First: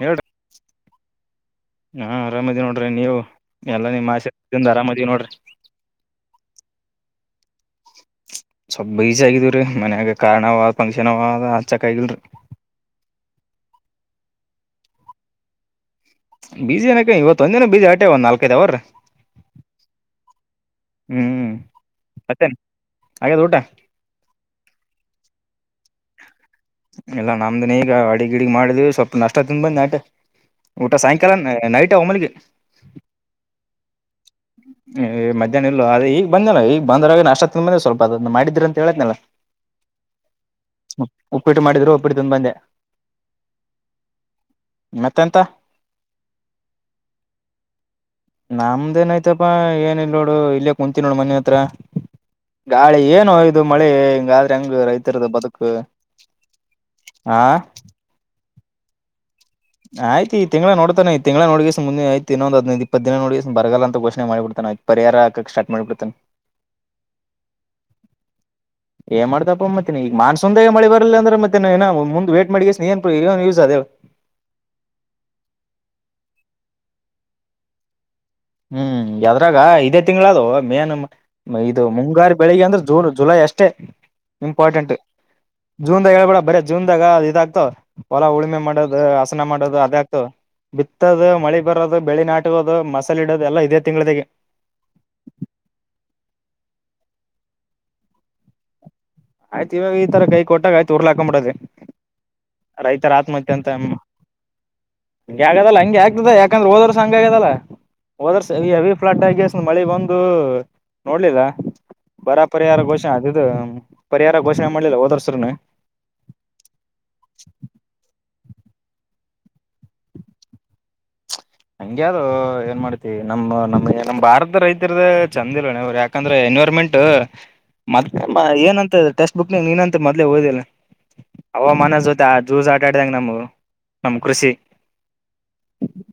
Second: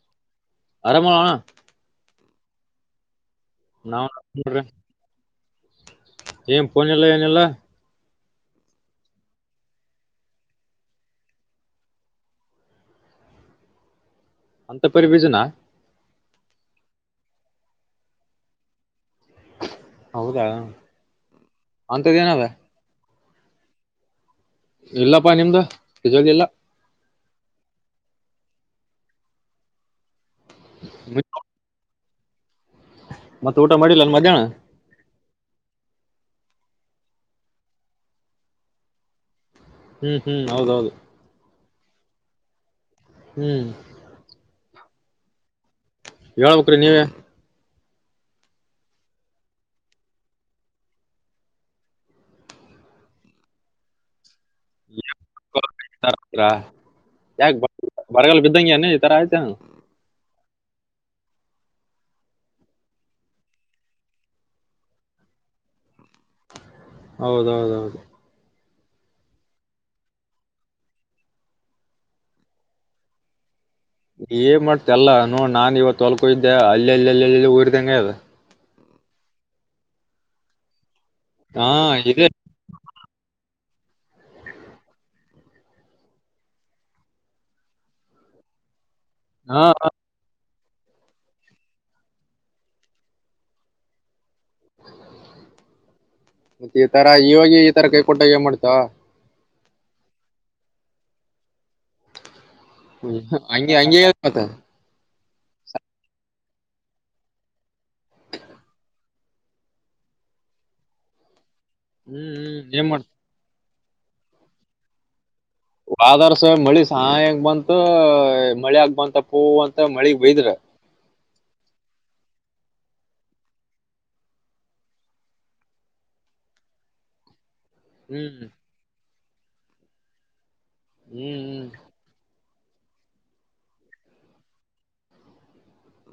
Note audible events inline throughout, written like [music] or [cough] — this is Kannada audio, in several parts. ಹೇಳ [unintelligible] ಅರಾಮದಿ ನೋಡ್ರಿ ನೀವು ಎಲ್ಲಾ ನಾವ್ ನಿಮ್ ಆಸೆ ನೋಡ್ರಿ ಅರಾಮದಿವಿ ನೋಡ್ರಿ ಏನ್ ಪೋನಲ್ಲ ಏನಿಲ್ಲ ಸ್ವಲ್ಪ ಬೀಜ ಆಗಿದವ್ರೀ ಮನ್ಯಾಗ ಕಾರಣವ ಫಂಕ್ಷನ್ ಅವ ಆಚಕ್ ಆಗಲ್ರಿ ಅಂತ ಪರಿ ಬಿಜನಾ ಬೀಜ ಏಕ್ಕೆ ಇವತ್ತ ಒಂದ್ ದಿನ ಬೀಜಿ ಆಟೆ ಒ ನಾಲ್ಕೈದ ಅವರ್ರು ಹೌದಾ ಅಂತದೇಏನಾವ ಹಾಗದು ಊಟ ಇಲ್ಲಪ್ಪಾ ನಿಮ್ದ [unintelligible] ಇಲ್ಲಾ ಇಲ್ಲಾ ನಮ್ದನ್ ಈಗ ಅಡಿಗ್ ಗಿಡಿಗ್ ಮಾಡಿದ್ವಿ ಸ್ವಲ್ಪ ನಷ್ಟ ತಿಂದ ಬಂದ ನಟ ಊಟ ಸಾಯಂಕಾಲ ನೈಟ್ ಅವಮಲಿಗೆ ಮತ್ತ ಊಟ ಮಾಡಿಲ್ಲ ಯೆನ್ ಮಧ್ಯಾಹನ ಏ್ ಮಧ್ಯಾಹ್ನ ಇಲ್ಲ ಅ ಈಗ ಬಂದ್ನಲ್ಲ ಈಗ ಬಂದ್ರಾಗ ನಷ್ಟ ಅ ಮಂದೆ ಸ್ವಲ್ಪ ಅದ ಮಾಡಿದ್ರಿ ಅಂತ ಹೇಳೇತ್ನಲ್ಲ ಹ್ಮ್ ಹ್ಮ್ ಹೌದೌದು ಟ್ಟು ಮಾಡಿದ್ರು ಒಬ್ಟ್ಟ ತಿಂದು ಬಂದೆ ಹ್ಮ್ ಮತ್ತೆ ಎಂತ ಹೇಳಬೆಕ್ರಿ ನೀವೇ ನಮ್ದೇನ ಆಯ್ತಪಾ ಏನ ಇಲ್ ನೋಡು ಇಲ್ಲೇ ಕುಂತೀ ನೋಡು ಮನೆ ಹತ್ರ ಗಾಳಿ ಏನುಯದು ಮಳೆ ಹಿಂಗಲ್ ಟಂಗ ರೈತರದ ಬದುಕು ಹಾ ಯಾಕೆ [inaudible] ಆಯ್ತ ಈ ತಿಂಗಳಳ ನೋಡ್ತಾನ ಈ ತಿಂಗಗಳ ನೋಗಿಸ ಮುಂದೆ ಆಯತ್ ಇನ್ನೊಂದ್ದ್ ಇಪ್ಪತ್ತ್ ದಿನ ನೋಡಿಸ ಬರಲ್ಲಂತ ಘಷೆ ಮಾಡಿಡ್ತೆ ಪರಿಹಾರ ಹಾಕಕ್ ಸ್ಟಾರ್ ಮಾಡ್ಬಿಡ್ತನ್ ಹೌದೌದೌದು ಏನ್ ಮಾಡ್ತಪ್ಪ ಮತ್ತೆನ ಈಗ ಮಾನ್ಸಂದೆ ಮಳಿ ಬರಲ್ಲ ಅಂದ್ರೆ ಮತ್ತೆ ಏ ಮುಂದ ವೇಟ್ ಮಾಡಿ ಏನ್ಯೂಸ್ ಅದೆ ಏನ್ ಮಾಡ್ತ ಅಲ್ಲ ನ ನಾನನ್ ಇವತ್ತು ತೋಲ್ಕೋ ಇದ್ದೆ ಅಲ್ಲಿ ಅಲ್ಲಿಲ್ಲಿಲ್ಲಿ [unintelligible] ಅ ಹ್ಮ್ ಅದ್ರಾಗ ಇದೇ ತಿಂಗಳ ಅದು ಮೇ ನ ಹಾ ಇದು ಇದೆ ಮುಂಗಾರಿ ಬೆಳಿಗ್ಗೆ ಅಂದ್ರೆ ಜೂನ್ ಜುಲೈ ಅಷ್ಟು ಅಷ್ಟೆ ಇಂಪಾರ್ಟೆಂಟ್ ಜೂನ್ದಾಗ ಹೇಳ್ಬೇಡ ಬರ ಜೂನ್ದಾಗ ಇದ ಆಗ್ತವ್ ಹೊಲ ಉಲ್ಮೆ ಮಾಡದು ಹಸನ ಹಾ ಮಾಡೋದು ಅದ ಆಗ್ತು ಬಿತ್ತದು ಮಳಿ ಬರೋದು ಬೆಳಿ ನಾಟಕೋದು ಮ ಇಡೋದೆಲ್ಲ ಇದೆ ತಿಂಗಳದಗೆ ಮತ್ತೆ ಈ ತರ ಇವೋಗ ಈತರ ಕೈ ಕೊಟ್ಟಾಗ ಮಾಡ್ತ ಆಯ್ತ ಇವಾಗ ಈ ತರ ಕೈ ಕೊಟ್ಟಾಗ ಆಯತ ಉರ್ ಹಾಕೊಂಬಿಡದೆ ರೈತರ ಆತ್ಮಹತ್ಯೆ ಅಂತ ಹಂಗೆ ಅಮ್ಮ ಹಂಗೆ ಮತ್ತ ಹಗೆ ಆಗದಲ್ಲ ಹಗೆ ಆಗ್ತದ ಯಾ ಯಾಕಂದ್ರೆ ಹೋದ್ರ ಸಂಂಗ ಆಗದಲ್ಲ ಹೋದರ್ಸ ಈ ಹೆವಿ ಫ್ಲಡ್ ಆಗಷ್ಟ ಮಳಿ ಬಂದು ನೋಡ್ಲಿಲ್ಲ ಹ್ಮ್ ಬರ ಹ್ಮ್ ಪರಿಹಾರ ಏನ್ ಮಾಡ್ತಿ ಘೋಷಣೆ ಅದದು ಪರಿಹಾರ ಘೋಷಣೆ ಮಾಡ್ಲಿಲ್ಲ ಹೋದರ್ಸ್ರನು ವಾದಾರ್ಸವ ಮಳಿ ಸಾಯಕ ಬಂತು ಮಳೆ ಆಗ್ಬಂತಪ್ಪ ಅಂತ ಮಳಿ ಬಯದ್ರ ಹಂಗಗೆ ಅದು ಏನ್ ಮಾಡ್ತಿವಿ ನಮ್ಮ ನಮ್ ನಮ್ ಭಾರತದ ರೈತ ಇರ್ದ ಚಂದ ಇಲ್ಲ ನೀವ್ರ ಯಾಕಂದ್ರೆ ಗೌರ್ಮೆಂಟ್ ಹ್ಮ್ ಮ ಏನಂತ ಟೆಕ್ಸ್ಟ್ ಬುಕ್ನ ನೀನಂತ ಮದಲೇ ಓದಿಲ್ಲ ಹ್ಮ್ ಹವಾಮಾನದ ಜೊತೆ ಜೂಜಾ ಆಟಾಡಿದಂಗ ನಮವು ನಮ್ಮ್ ಕೃಷಿ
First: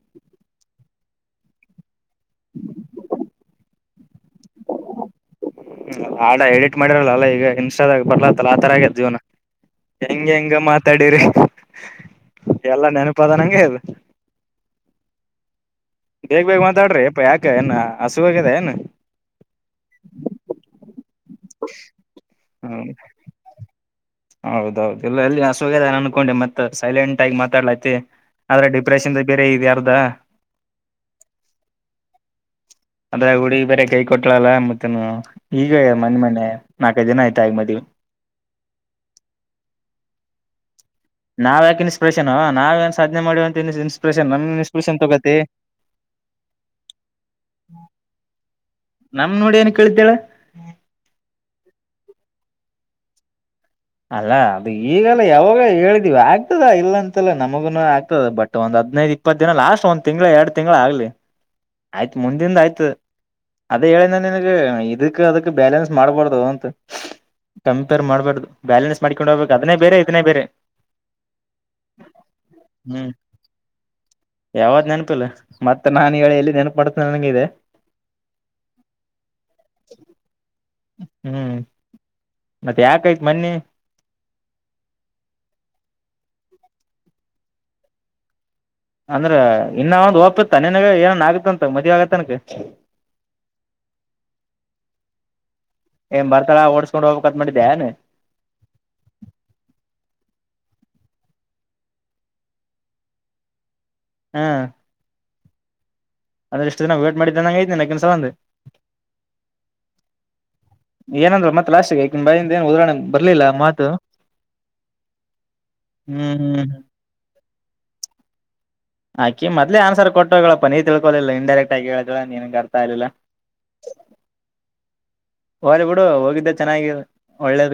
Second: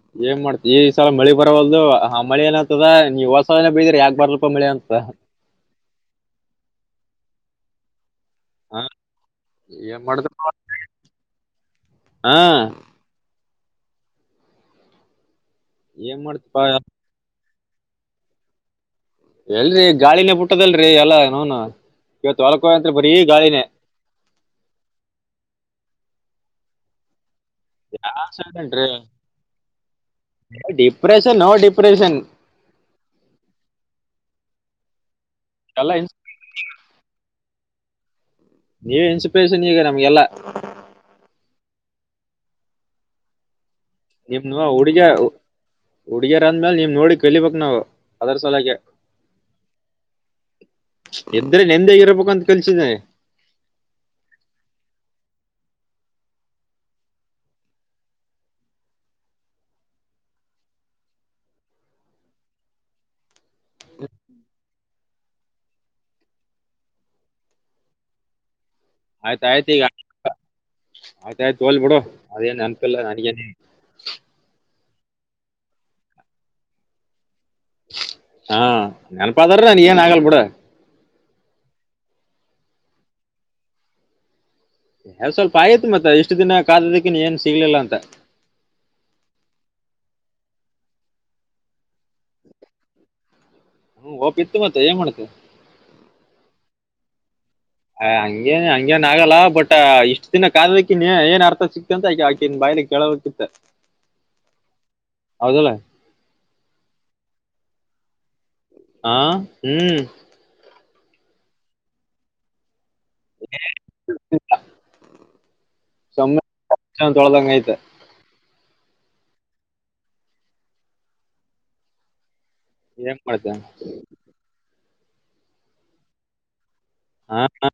ಹ್ಮ್ ಏನ್ ಮಾಡ್ತತಿ ಈ ಸಲ ಮಳಿ ಬರವಲ್ದು ಹ ಮಳಿ ಏತದ ನೀವು ಹೊಸ ಬ ಬರ್ಲೂಪ ಮಳೆ ಅಂತ ಹ್ಮ ಆಡ ಎಡಿಟ್ ಮಾಡಿರಲ್ಲಲ್ಲ ಈಗ ಇನ್ಸ್ಟಾದಾಗ ಬರ್ಲ ಲ ಆತರ ಹ ಆಗದ ಜೀವನ ಏನ್ ಮಾಡ್ದ ಹೆಂಗ ಹೆಂಗ ಮಾತಾಡರಿ ಹಾ ಎಲ್ಲಾ ನೆನಪಾದ ನಂಗೆದ ಏನ್ ಬೇಗ್ ಬೇಗ್ ಮಾಡ್ತಿಪಾ ಮಾತಾಡ್ರಿ ಯಾಕ ಏನ್ ಹಸುವಾಗಿದೆ ಏನು ಎಲ್ರರಿ ಗಾಳಿನೇ ಪುಟ್ಟದಲ್ರರಿ ಎಲ್ಲಾ ನೋನು ಇವತ್ತು ಹ್ಮ್ ಹೊಲ್ಕೋಯತ್ ಬರೀ ಗಾಳಿನೇ ಹೌದೌದು ಎಲ್ಲ ಎಲ್ಲಿಸೋಗದ ಅನ್ಕೊಂಡೆ ಮತ್ತತ್ ಸೈಲೆಂಟ್ ಆಗಿ ಮತ್ತೆ ಮಾತಾಡ್ಲತಿ ಆದ್ರೆ ಡಿಪ್ರೆಷನ್ ಬೇರೆ ಇದ ಅರ್ದ ನೋ ಡಿಪ್ರೆಷನ್ ನೋ ಡಿಪ್ರೆಷನ್ ಅದ್ರೆ ಹುಡುಗ ಬೇರೆ ಕೈ ಕೊಟ್ಲಲ್ಲ ಮತ್ತ ಈಗ ಎಲ್ಲ ಮನೆ ಮನೆ ನಾಲ್ಕೈ ಜನ ಆಯ್ತು ಟ ಆದ್ಮೇಲೆ ನೀವ ಇನ್ಸ್ಪಿರೇಷನ್ ಈಗ ನಮ್ಗೆಲ್ಲ ನಾವ್ ಯಾಕ ಇನ್ಸ್ರೇಷನ್ ನಾವ ಏನ್ ಸಾಧನೆ ಮಾಡ ಅಂತ ಇನ್ಪಿರೇಷನ್ ನಮ ಇನ್ಸ್ಪಿರೇಷನ್ ತಗತಿ ಹುಡುಗಿಯರ ಅಂದ್ಮೇಲ ನೀವ್ ನೋಡಿ ಕಲಿಬೇಕಕ್ ನಾವವು ಅದರ ಸಲಕ್ಕೆ ನಮ್ ನೋಡಿ ಏನ್ ಕೇಳ್ತೇಳ ಇದದ್ರೆ ನೆಂದೇಗ ಇರ್ಬೇಕಂತ ಕಲ್ಸಿದ್ದೇನೆ ಅಲ್ಲ ಅದು ಈಗಲ್ಲ ಯಾವಾಗ ಹೇಳಿದಿವವಿ ಆಗ್ತದ ಇಲ್ಲ ಅಂತಲ್ಲ ನಮಗುನು ಆಗ್ತದ ಬಟ್ ಒಂದ ಹದನೈದು ಇಪ್ಪತ್ತು ದಿನ ಲಾಸ್ಟ್ ಒಂದ್ ತಿಂಳ ಎರಡು ತಿಂಗಳು ಆಗ್ಲಿ ಆಯ್ತು ಮುಂದಿಂದ ಆಯ್ತು ಅದೇ ಹೇಳಿದ ನನ್ಗೆ ಇದಕ್ ಅದಕ್ ಬ್ಯಾಲೆನ್ಸ್ ಮಾಡ್ಬಾರ್ದು ಅಂತ ಕಂಪೇರ್ ಮಾಡ್ಬಾರ್ದು ಬ್ಯಾಲೆನ್ಸ್ ಮಾಡ್ಕೊಂಡು ಹೋಗ್ಬೇಕು ಅದನ್ನೇ ಬೇರೆ ಇದನ್ನೇ ಬೇರೆ ಆಯ್ತ ಆಯ್ತ ಒಲ್ ಬಿಡೋ ಅದೇಏನ ನನಕಲ್ಲ ಹ್ಮ್ ನನಗನೆ ಗೊ ಮತ್ತೆ ನಾನ್ ಹೇಳಿ ಎಲ್ಲಿ ನೆನಪ ಮಾಡತನ ನಂಗಗೆ ಇದೆ ಹಾ ನೆನಪದಾರ ನ ನೀ ಏನ್ ಆಗಲ್ ಬಿಡ ಹ್ಮ್ ಮತ್ತೆ ಯಾಕಾಯ್ತ್ ಮನ್ನಿ ಎಾವ ಸ್ವಲ್ಪ ಆಯತ್ ಮತ್ತ ಇಷ್ಟು ದಿನ ಕಾದದಕ್ಕಿನ್ ಏನ್ ಸಿಗ್ಲಿಲ್ಲ ಅಂತ ಅಂದ್ರ ಇನ್ನ ಒಂದು ಒಓಪತ್ತ ನನ್ಗ ಏನನ್ ಆಗತ್ತಂತ ಮದ್ವಿ ಆಗತ್ತನಕ ಹ್ಮ ಓಪ್ ಇತ್ತು ಮತ್ತೆ ಏನ್ ಮಾಡ್ತ ಏ್ ಬರ್ತಳ ಓಡ್ಸ್ಕೊಂಡ ಹೋಗಬೇಕ ಅ ಹಂಗೇ ಹಂಗೇನ್ ಆಗಲ್ಲ ಬಟ್ ಇಷ್ಟ್ ದಿನ ಕದಕ್ಕಿನ್ ಏನ್ ಅರ್ಥ ಸಿಕ್ತ ಅಂತ ಆಗ ಆಕನ್ ಬಾಯ್ಲಿ ಕೇಳಬೇಕಕತ್ತ ಹಾ ಹೌದಲ್ಲ ಅದ ಎಷ್ಟು ದಿನ ವೇಟ್ ಮಾಡಿದ್ದ ನಂಗೈಐನ ನಕ್ಕನ್ಸಲ ಒಂದು ಹಾ ಹ್ಮ್ ಏನಂದ್ರರು ಮತ್ತತ್ ಲಾಸ್ಟ್ಗಕ ಬಿಂದ ನ್ ಉದಣ ಬರ್ಲಿಲ್ಲ ಮಾತು ಹ್ಮ್ ಹ್ಮ್ ಹ್ಮ್ ಹತ್ತ [unintelligible] ಆಾಕ ಮದ್ಲೆ ಆನ್ಸರ್ ಕೊಟ್ಟೋಗ ಹೇಳಪ್ಪ ನೀ ತಿಳ್ಕೊಲಿಲ್ಲ ಇಂಡೈರೆಕ್ಟ್ ಆಗಿ ಹೇಳಿದ ನೀನ್ ಇದ ಹೆಂಗ ಮಾಡ್ತ ಹಓದ ಬಿುಡು ಹೋಗಿದ್ದೆ ಚೆನ್ನಾಗಿ ಹಾ ಒಳ್ಳೇದ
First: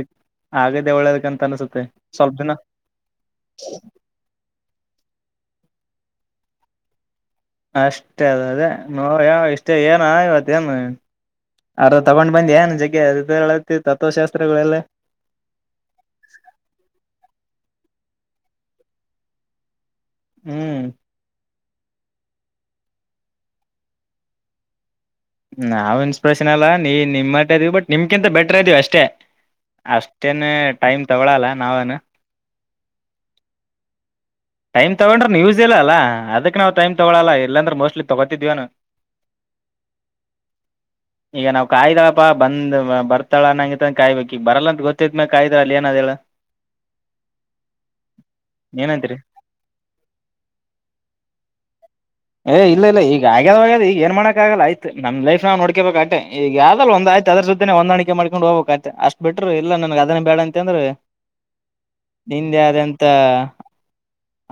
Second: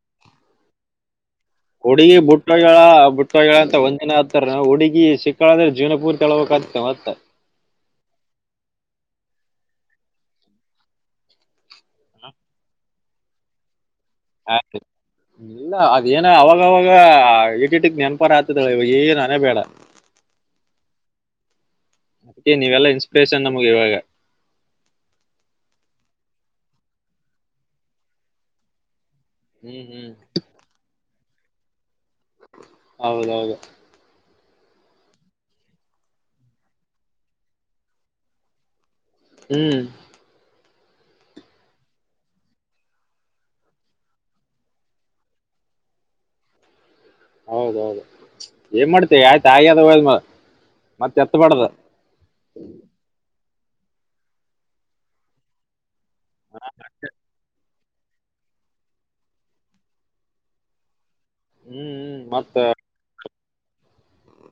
ಆಗಿದ್ದೇ ಒಳ್ಳೇದಕಂತ ಅನ್ಸುತ್ತೆ ಹುಡುಗಿ ಸ್ವಲ್ಪ ದಿನ ಬುಟ್ಟಗಳ ಬುಟ್ಟಗಳಂತ ಒಂದ್ ಜನ ಆಗ್ತಾರ ಹುಡುಗಿ ಸಿಕ್ಕಳಂದ್ರೆ ಜೀವನ ಪೂರ್ತಿ ಅಳಬೇಕ ಆತ್ತೆ ಮತ್ತೆ ಅಷ್ಟೇ ಅದ ಅದೇ ನೋ ಯಾವ ಇಷ್ಟೇ ಏನ ಇವತ್ತೇಏನು ಅರ ತಗೊಂಡ್ ಬಂದ ಏನ್ ಜಗ್ ಆ ಇಲ್ಲ ಅದೇನ ಅವಾಗವಾಗ ಇಟ್ಟಿಟ್ಟಕ್ ನೆನ್ಪ ಪ್ಪರ ಆತದಳ ಇವ ಏ ನನೆೇ ಬೇಡ ಹ್ಮ್ ಅದಕ್ಕೆ ನೀವೆಲ್ಲಾ ಇನ್ಸ್ಪಿರೇಷನ್ ನಮಗೆ ಇವಾಗ ನಾವವುಇನ್ಸ್ಪ್ರೆಷನ್ ಅಲ್ಲಾ ನೀ ನಿಮ್ ಮಟ್ಟ ಇದೀವಿ ಬಟ್ ನಿಮ್ಕಿಂತ ಬೆಟರ್ ಇದೀವಿ ಅಷ್ಟೇ ಹ್ಮ್ ಹ್ಮ್ ಅಷ್ಟೇನ್ ಟೈಮ್ ತಗೊಳಲ್ಲ ನಾವನು ಹೌದೌದು ಟೈಮ್ ತಗೊಂಡ್ರೆ ನ್ಯೂಸ್ ಇಲ್ಲ ಅಲ್ಲ ಅದಕ್ಕೆ ನಾವು ಟೈಮ್ ತೊಗೊಳಲ್ಲ ಇಲ್ಲಾಂದ್ರೆ ಮೋಸ್ಟ್ ತೊಗೋತಿದ್ವಿನು ಹ್ಮ್ ಈಗ ನಾವು ಕಾಯ್ದಾಳಪ್ಪಾ ಬಂದ್ ಬರ್ತಾಳ ನಂಗ ಕಾಯ್ಬೇಕಿಕ್ ಬರಲ್ಲ ಅಂತ ಗೊತ್ತ್ ಮ್ಯಲೆ ಕಾಯ್ದಾಳ ಅಲ್ಲಿ ಏನಾದ ಹೇಳ [unintelligible] ಹೌದೌದು ಏನ್ ಏನಂತೀರಿ ಮಾಡ್ತೇವಿ ಆಯ್ತ ಹಾಗೆ ಅದ ಹ ಮತ್ತೆ ಎತ್ತಬಡ್ದ ಏ ಇಲ್ಲ ಈಗ ಆಗ್ಯದ ಆ್ಯದ ಈಗ ಏನ್ ಮಾಡಕ ಆಲ್ಲಯತತ್ ನಮ್ಮ ಲೈಫ್ ನೋಡ್ಕಬೇಕಾಗ ಯಾವಾದಲ್ಲಿ ಒಂದ ಆಯ್ತ ಆದದರ ಅಹೊಂದಾಣಿಕೆ ಮಾಡ್ಕೊಂಡ್ ಹೋಗಬೇಕಕ್ ಆ್ತೆ ಅಷ್ಟ ಬಿರರು ಇಲ್ಲ ನನ್ ಅದೇ ಬೇಡ ಅಂತಂದ್ರೆ ಹ್ಮ್ ಹ್ಮ್ ಮತ್ತ ನಿದೆಂತ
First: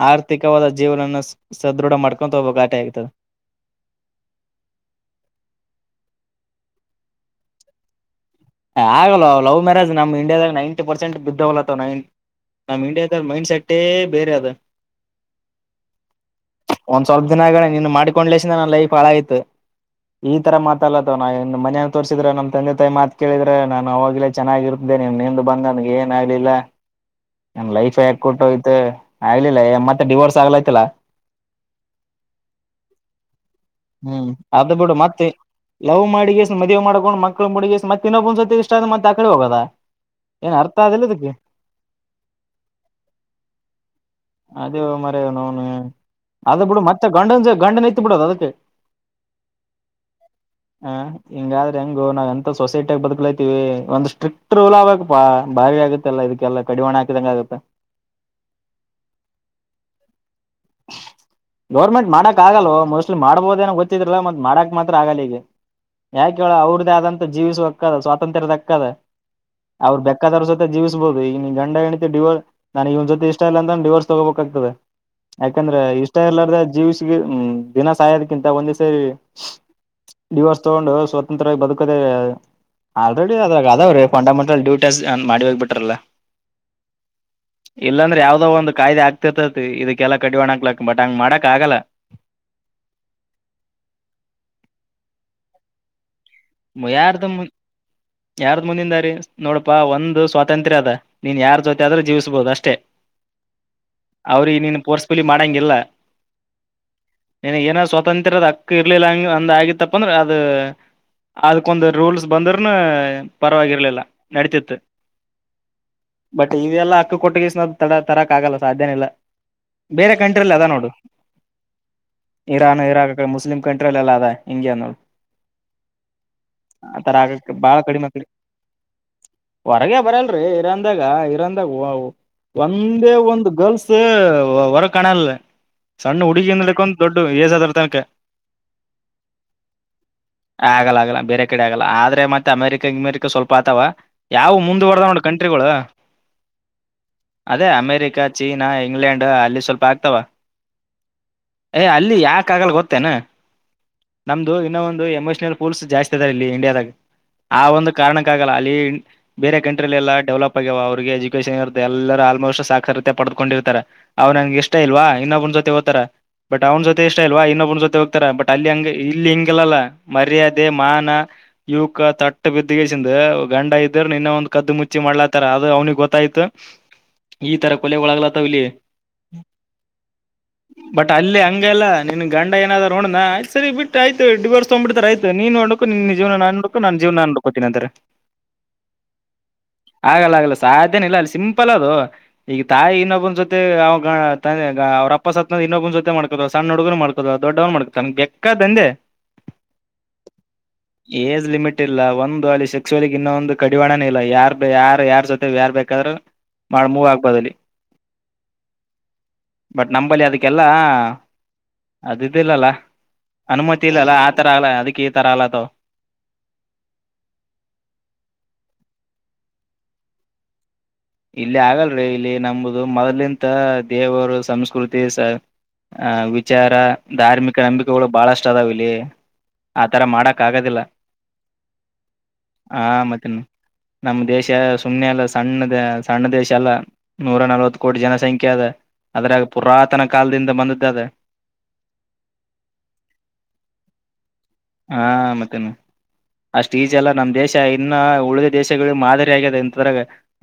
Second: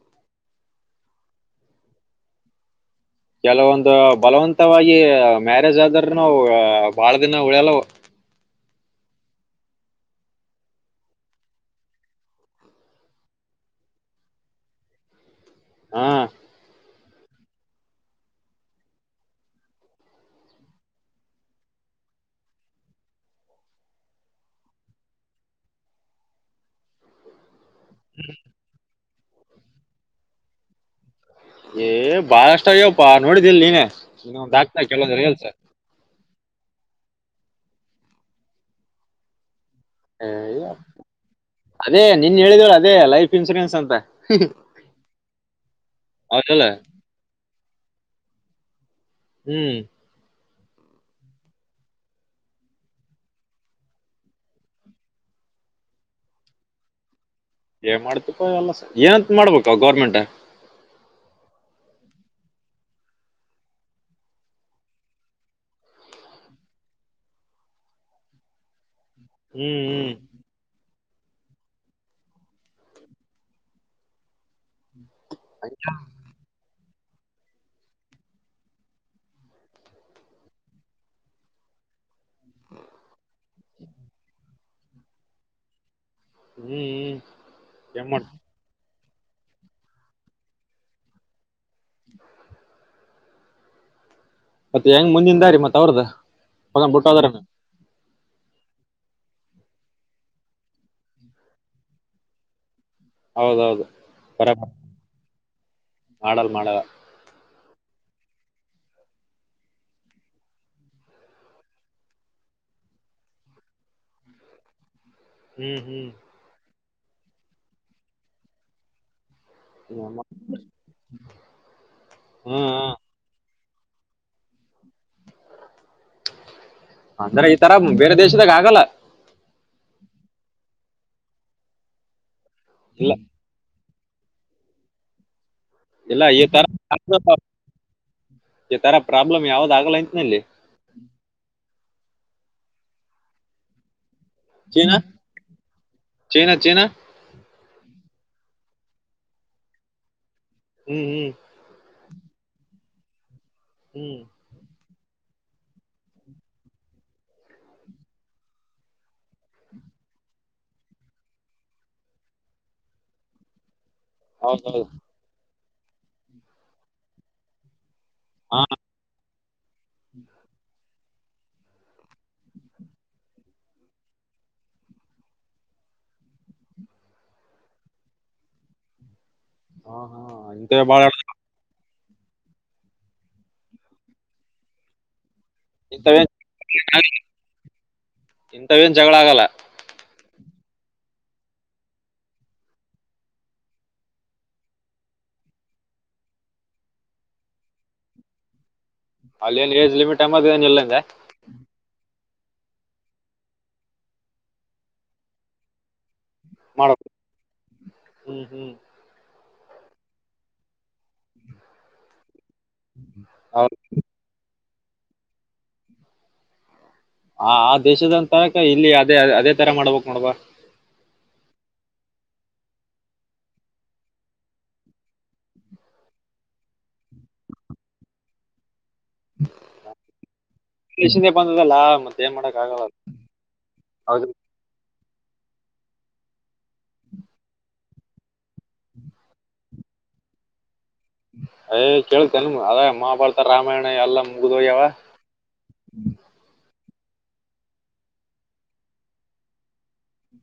ಆರ್ಥಿಕವಾದ ಜೀವನನ ಸದೃಢ ಮಾಡ್ಕೊು ಹಬ್ಬ ಘಟೆ ಆಗ್ತದೆ ಕೆಲವೊಂದು ಬಲವಂತವಾಗಿ ಮ್ಯಾರೇಜ್ ಆದ್ರ ನವು ಬಹಳ ದಿನ ಉಳಿಯಲ್ಲವು ಆಗಲ್ವ ಲವ್ ಮ್ಯಾರೇ ನ್ ಇಂಡಿಯಾದಾಗ ನೈಂಟಿ ಪರ್ಸೆಂಟ್ ಬಿದ್ದವಲತ್ತವ ನೈನ್ಟಿ ನಮ್ಮ್ ಇಂಡಿಯಾದ ಮೈಂಡ್ ಸೆಟ್ಟೇ ಬೇರೆ ಅದು ಹಾ ಒಂದ್ ಸ್ವಲ್ಪ ದಿನ ಆಗಣ ನೀನು ಮಾಡ್ಕೊಂಡ್ಲಸ ನನ್ ಲೈಫ ಹಾಳ ಆ್ತು ಈ ತರ ಮಾತಲ್ಲತ್ತವ ನಾ ಮನ ತೋರ್ಸಿದ್ರೆ ನಮ್ ತಂದೆ ತಾಯಿ ಮಾತ್ ಕೇಳಿದ್ರೆ ನಾನು ಅವಾಗ್ಲೇ ಚೆನ್ನಾಗಿರ್ತೆ ನೀನಿಂದು ಬಂದ ನನ್ಗೆ ಏನ ಆಗ್ಲಿಲ್ಲ ನಂಗ ಲೈಫ್ ಹಾಕ್ಕಟ್ಟುಯ್ತ ಆಗ್ಲಿಲ್ಲ ಮತ್ತೆ ಡಿವೋರ್ಸ್ ಆಗ್ಲತಲ್ಲಾ ಏ ಬಾಳ ಇಷ್ಟ ಆಗ್ಯಪ್ಪಾ ನೋಡಿದ ಇಲ್ ನೀನೇ ಹ್ಮ್ ಇನ್ನೊಂದ ಆಾಕ್ತಾ ಕೆಲದ್ರ ಎಲ್ಸ ಮದುವ ಮಾಡಕೊಂಡ್ ಮಕ್ಳ ಮುಗ ಮತ್ತ ಇಬ್ ಒಂದ ಸತಿ ಇಷ್ಟ ಅ ಮತ್ತ ಅ ಕಡೆ ಹೋಗದ ಏನ್ ಅರ್ಥ ಆದಿಲ್ಲ ಇದಕ್ಕೆ ಅದೇ ನಿನ್ ಹೇಳಿದವಳು ಅದೇ ಲೈಫ್ ಇನ್ಶೂರೆನ್ಸ್ ಅಂತ ಹೌದಲ್ಲ ಅ ಬಿಡ ಮತ್ತೆ ಗಂಡ ಗಂಡ ನೈತ ಬಿಡದು ಅದಕ್ಕೆ ಹ್ಮ್ ಹ ಹಿಂಗಾದ್ರೆ ಹೆಂಗು ನಾವ್ ಎಂತ ಸೊಸೈಟಿಗ ಬದುಕಲೈತಿವಿ ಒಂದ್ ಸ್ಟ್ರಿಕ್ಟ್ ರೂಲ್ ಆಗ್ಬೇಕಕ್ಪ್ಪಾ ಭಾರಿ ಆಗುತ್ತೆಲ್ಲ ಇದಕ್ಕೆಲ್ಲ ಕಡಿವಾಣ ಹಾಕಿದಂಗ ಆಗುತ್ತೆ ಏ ಮಾಡ್ತಿಪ್ಪ ಎಲ್ಲ ಏನಂತ ಮಾಡ್ಬೇಕ ಗೌರ್ಮೆಂಟ್ ಗೌರ್ಮೆಂಟ್ ಮಾಡಕ್ ಆಗಲ್ವ ಮೋಸ್ಟ್ ಮಾಡ್ಬೋದ ಏನ ಗೊತ್ತಿದ್ರಲ್ಲ ಮತ್ ಮಾಡಕ್ ಮಾತ್ರ ಆಗಲ್ಲ ಈಗ ಯಾಕ ಹೇಳೇಳ ಅವ್ರದ್ದೇ ಆದಂತ ಜೀವಿಸಕ್ಕದ ಸ್ವಾತಂತ್ರ್ಯದಕ್ಕದ ಹ್ಮ್ ಅವ್ರು ಹ್ಮ್ ಬೇಕಾದವ್ರ ಸೊತೆ ಜೀವ ಬಹುದು ಈಗ ನೀ ಗಂಡ ಹೆಂಡತಿ ಡಿವೋರ್ ನನಗವ್ ಜೊತೆ ಇಷ್ಟ ಇಲ್ಲ ಅಂದ ಡಿವೋರ್ಸ್ ತಗೋಬೇಕಾಗ್ತದೆ ಯಾಕಂದ್ರ ಇಷ್ಟ ಇರ್ಲಾರ್ರ ಜೀವ್ಸಗ ದಿನ ಸಾಯೋದಕ್ಕಿಂತ ಒಂದೇ ಸರಿ ಡಿವಾರ್ಸ್ ತಗೊಂಡು ಸ್ವಾತಂತ್ರ್ಯವಾಗಿ ಬದುಕದೇ ಆಲ್ರೆಡಿ ಅದ್ರಾಗ ಅದಾವ್ರೀ ಫಂಡೆಂಟಲ್ ಡೂಟಿ ಮಾಡಿ ಹೇಕ್ ಬಿಟ್ರಲ್ಲ ಹ್ಮ್ ಏನ್ ಇಲ್ಲಾಂದ್ರೆ ಮಾಡ ಯಾವ್ದೋ ಒಂದು ಕಾಯ್ದೆ ಆಗ್ತಿತತಿ ಇದಕ್ಕೆ ಎಲ್ಲ ಕಡಿವಾಣಕ್ ಬಟ್ ಹಂಗ್ ಮಾಡಕಕ್ಗಲ್ಲ [unintelligible] ಮತ್ತೆ ಹೆಂಗ್ ಮುಂದಿಂದ ರೀ ಮತ್ ಅವ್ರದ ಹೊಗನ್ ಬಿಟ್ಟು ಮಯಾರ್ದ ಹೋದ್ರ ಮು [inaudible] ಯಾರ್ದ ಮುಂದಿದದಾರಿ ನೋಡಪಾ ಒಂದು ಸ್ವಾತಂತ್ರ್ಯ ಅದ ನೀನ್ ಯಾರ್ ಜೊತೆ ಆದ್ರೂ ಜೀವಿಸಬಹುದು ಅಷ್ಟೇ. ಹೌದೌದು ಅವ್ರಿಗೆ ಬರಬರ್ ನೀನು ಪೋರ್ಸ್ಪಲಿ ಮಾಡಂಗಿಲ್ಲ. ಮಾಡಲ್ ಮಾಡಲ್ಲ ನೀನ ಏನಾದ ಸ್ವಾತಂತ್ರದ್ ಹಕ್ಕ ಇರ್ಲಿಲ್ಲ ಅಂಗ ಅಂದ ಆಗಿತ್ತಪ್ಪ ಅಂದ್ರ ಅದು. ಅದಕ್ಕೊಂದು ರೂಲ್ಸ್ ಬಂದ್ರೂನು ಪರವಾಗಿರ್ಲಿಲ್ಲ ನಡಿತಿತ್ತು. ಹ್ಮ್ ಹ್ಮ್ ಬಟ್ ಇವೆಲ್ಲಾ ಹಕ್ಕ ಕೊಟ್ಟಗಸ ತಡ ತರಕ್ ಆಗಲ್ಲ ಸಾಧ್ಯನ ಇಲ್ಲ ಬೇರೆ ಕಂಟ್ರಿಲೀ ಅದ ನೋಡು ಇರಾನ್ ಹ್ಮ್ ಇರಾಕ್ ಮುಸ್ಲಿಂ. ಕಂಟ್ರಿಲೀ ಎಲ್ಲ ಅದಾ ಇಂಗೆನೋಡ ಆತರ ಅಂದ್ರೆ ಆಗಕ್ಕ ಈ ತರ ಬಾಳ ಕಡಿಮೆ ಬೇರೆ ಆಕಡಿ ದೇಶದಾಗ ಆಗಲ್ಲ ಹೊರಗೆ ಬರಲ್ರಿ ಇರಂದಾಗ ಇರಂದಾಗ ಇಲ್ಲ ಒಂದೇ ಒಂದು ಗರ್ಲ್ಸ್ ಒರಗ ಕಾಣಲ್ ಇಲ್ಲ ಈ ತರ ತನಕ ಈ ತರ ಪ್ರಾಬ್ಲಮ್ ಯಾವ್ದ್ ಆಗಲ್ಲ ಅಂತನಲ್ಲಿ. ಆಗಲ್ಲ ಆಗಲ್ಲ ಬೇರೆ ಕಡೆ ಆಗಲ್ಲ ಆದ್ರೆ ಮತ್ತೆ ಅಮೆರಿಕ ಅಮೆರಿಕ ಸ್ವಲ್ಪ ಆತವ. ಯಾವ ಚೀನಾ ಮುಂದುವರ್ದ ನೋಡ ಕಂಟ್ರಿಗಳು. ಚೀನಾ ಚೀನಾ ಅದೇ ಅಮೇರಿಕ ಚೀನಾ ಇಂಗ್ಲೆಂಡ್ ಅಲ್ಲಿ ಸ್ವಲ್ಪ ಆಗ್ತಾವ. ಹ್ಮ್ ಹ್ಮ್ ಏ ಅಲ್ಲಿ ಯಾಕ ಆಗಲ್ಲ ಗೊತ್ತೇನಾ ಹ್ಮ್ ನಮ್ದು ಇನ್ನೊ ಒಂದು. ಪೂಲ್ಸ್ ಜಾಸ್ತಿ ಇದಾವ ಇಲ್ಲಿ ಇಂಡಿಯಾದಾಗ ಆ ಒಂದು ಕಾರಣಕ್ಕ ಆಗಲ್ಲ ಅಲ್ಲಿ ಬೇರೆ ಕಂಟ್ರಿಲಿ ಎಲ್ಲ ಡೆವಲಪ್ ಆಗ್ಯಾವ ಅವ್ರಿಗೆ ಎಜುಕೇಶನ್ ಇರತ ಎಲ್ಲ ಆಲ್ಮೋಸ್ಟ್ ಸಾಕ್ಷರತೆ ಪಡೆದಕೊಂಡಿರ್ತಾರ ಅವ್ ನನ್ಗೆ ಇಷ್ಟ ಹೌದೌದು ಇಲ್ವಾ ಇನ್ನೊಬ್ಬನ ಜೊತೆ ಹೋಗ್ತಾರ ಬಟ್ ಅವ್ನ ಜೊತೆ ಇಷ್ಟ ಇಲ್ವಾ ಇನ್ನೊಬ್ನ ಜೊತೆ. ತರ ಬಟ್ ಹಾ ಅಲ್ಲಿಂಗ ಇಲ್ಲಿ ಹಿಂಗಲ್ಲಲ್ಲ ಮರ್ಯಾದೆ. ನಾನ ಯುವಕ ತಟ್ಟ ಬಿದ್ದಗಸ ಗಂಡ ಇದರು ನಿನ್ನ ಒಂದ್ ಕದ್ದು ಮುಚ್ಚಿ ಮಾಡ್ಲಾತಾರ ಅದು ಅವನ ಗೊತ್ತಾಯ್ತು ಈ ತರ ಕೊಲೆಗಳಗ್ತವ ಇಲ್ಲಿ ಹಾ ಹಾ ಇಂತವ ಬಾಳ ಬಟ್ ಅಲ್ಲಿ ಹಂಗಲ್ಲ ನಿನ್ ಗಂಡ ಏನಾದರ ಹೋಡದ ಆಯತ ಸರಿ ಬಿಟ್ಟ ಆಯ್ತ ಡಿವರಸ ತೊಂದ ಬಿಡತನ್ ಆಯತ ನೀನ್ ನೋಡ್ಕು ನಿನ್ ಇಂತವೇನ್ ಜೀವನ ನಾನ್ ನೋಡ್ಕು ನಾನ್ ಜೀವನ ನಡ್ಕೊತೀನಿ ಅಂತಾರ ಇಂತವೇನ್ ಜಗಳ ಆಗಲ್ಲ ಆಗಲ್ಲ ಆಗಲ್ಲ ಸಾಧ್ಯನ ಇಲ್ಲ ಅಲ್ಲಿ ಸಿಂಪಲ್ ಅದೋ ಈಗ ತಾಯಿ ಇನ್ನೊಬನ್ ಜೊತೆ ಅವ [unintelligible] ಅವ್ರ ಅಪ್ಪ ಸತ್ನ ಇನ್ನೊಬ ಜೋತೆ ಮಾಡ್ಕತವ ಸಣ್ಣ ಹುಡುಗನ ಮಾಡ್ಕತವ ದೊಡ್ಡವ್ ಮಾಡಕತನ ಬೇಗೆಕ್ಕದಂದೆ ಅಲ್ಲೇನ್ ಏಜ್ ಲಿಮಿಟ್ ಎಂಬದ ಏನ್ ಇಲ್ಲಂದೆ ಏಜ್ ಲಿಮಿಟ್ ಇಲ್ಲ ಒಂದ ದು ಅಲ್ಲಿ ಸೆಕ್ಸವಲಗಿ ಇನ್ನೊ ಒಂದು ಕಡಿವಾಣನ ಇಲ್ಲ ಯಾರ ಯಾರ ಯಾರ್ ಜೊತೆ ಯಾರ್ ಬೇಕಾದ್ರರು. ಬಾಳಮೂವ ಮಾಡ್ಬೇಕು ಆಗಬಹುದು ಅಲ್ಲಿ ಹ್ಮ್ ಹ್ಮ್ ಬಟ್ ನಂಬಲ್ಲಿ ಅದಕ್ಕೆಲ್ಲಾ ಅದು ಇದಿಲ್ಲಲ್ಲ ಹೌದು ಅನುಮತಿ ಇಲ್ಲಲ್ಲ. ರಾಲ ಅದಕ್ಕೆ ಇತರ ಅಲತವ ಆ ಆ ದೇಶದಂತಕ ಇಲ್ಲಿ ಅದೇ ಅದೇ ತರ ಮಾಡ್ಬಕ್ ನೋಡವ ಇಲ್ಲಿ ಆಗಲ್ರಿರಿ ಇಲ್ಲಿ ನಂಬುದು ಮೊದ್ಲಿಂತ ದೇವರು ಸಂಸ್ಕೃತಿ ಸ ಆ ವಿಚಾರ ಧಾರ್ಮಿಕ ನಂಬಿಕೆಗಳು ಬಾಳ ಅಷ್ಟ ಅದಾವ ಇಲ್ಲಿ. ಆತರ ಮಾಡಕ್ ಆಗದಿಲ್ಲ ಇಂದ ಬಂದದಲ್ಲ ಮತ್ತ ಏನ್ ಮಾಡಕ್ ಆ ಆಗಲ್ಲ ಮತ್ತನ್ನ ನಮ್ಮ್ ಹೌದ ದೇಶ ಸುಮ್ನೆ ಅಲ್ಲ ಸಣ್ಣದ ಸಣ್ಣ ದೇಶ ಅಲ್ಲಾ ನೂರ ನಲ್ವತ್ ಕೋಟಿ ಜನಸಂಖ್ಯೆ ಅದ ಅದ್ರಾಗ ಪುರಾತನ ಕಾಲದಿಂದ ಬಂದದ್ದ ಅದ ಏ ಕೇಳ್ತೇನ ಅದ ಮಹಾಭಾರತ ರಾಮಾಯಣ ಎಲ್ಲ ಹಾ ಮತ್ತೇನ ಅಷ್ಟ ಅಷ್ಟ ಈಜಿ ನಮ್ಮ ದೇಶ ಇನ್ನ ಉಳಿದ ದೇಶಗಳಿಗೆ ಮಾದರಿ ಆಗ್ಯಿದ ಇಂತದರಾಗ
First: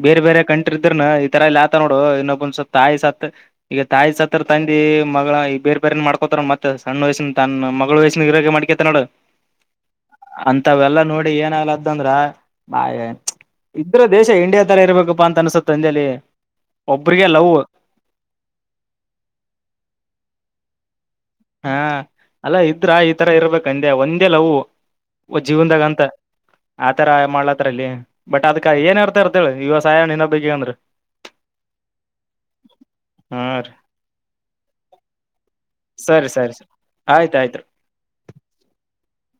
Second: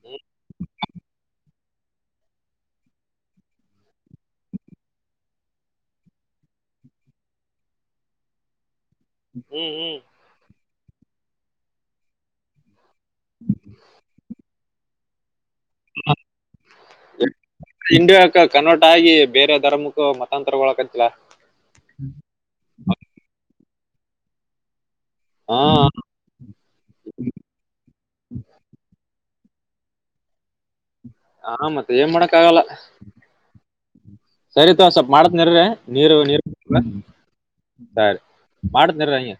ಬೇರೆ ಬೇರೆ ಕಂಟ್ರಿ ಇದ್ರನು ಈ ತರ ನೋಡು ಇನ್ನೊಬ್ಬಂದ್ಸ ತಾಯಿ ಸತ್ತ ಈಗ ತಾಯಿ ಸತ್ತರ ತಂದಿ ಮಗಳ ಈ ಬೇರ್ ಬೇರೆ ಏನ್ ಮಾಡ್ಕೋತಾರ ಮತ್ತ ಸಣ್ಣ ವಯಸ್ಸಿನ ತನ್ ಮಗಳ ವಯಸಿನ ಇರೆ ಮಾಡ್ಕತ ನೋಡು ಹ್ಮ್ ಹ್ಮ್ ಇಂಥವೆಲ್ಲ ನೋಡಿ ಏನಾಗಲದ ಅಂದ್ರ ಬ ಇದ್ರ ದೇಶ ಇಂಡಿಯಾ ರ ಇರಬೇಕಪ್ಪಾ ಅಂತ ಅನ್ಸುತ್ತೆ ಅಂಜಲಿ ಒಬ್ರಿಗೆ ಲವ್ ಇಂಡಿಯಾಕ ಕನ್ವರ್ಟ್ ಆಗಿ ಬೇರೆ ಧರ್ಮಕ್ಕ ಮತಾಂತರಗಳಕ- ಹಾ ಅಲ್ಲ ಇದ್ರ ಈ ತರ ಇರ್ಬೇಕಂದೆ ಒಂದೇ ಲವು ಒ ಹಾ ಜೀವನ್ದಾಗ ಅಂತ ಆತರ ಮಾಡ್ಲತ್ತಲ್ಲಿ ಬಟ್ ಅದಕ ಅರ್ಥ ಅಳ ಇವಾಗ ಸಾಯಣನ ಬೇಕ ಅಂದ್ರೆ. ಹ ಮತ್ತ ಏನ್ ಮಾಡಕ್ ಆಗಲ್ಲ ಹಾ ರೀ ಸರಿತ್ ಸ್ವಲ್ ಮಾಡತ್ನರ್ರಿ. ನೀರು ಸರಿ ನೀರು ಸರಿ ಸರಿ ಆಯ್ತ ಆಯ್ತು ಸರಿ ಮಾಡುದ್ನ ಹಂಗೆ.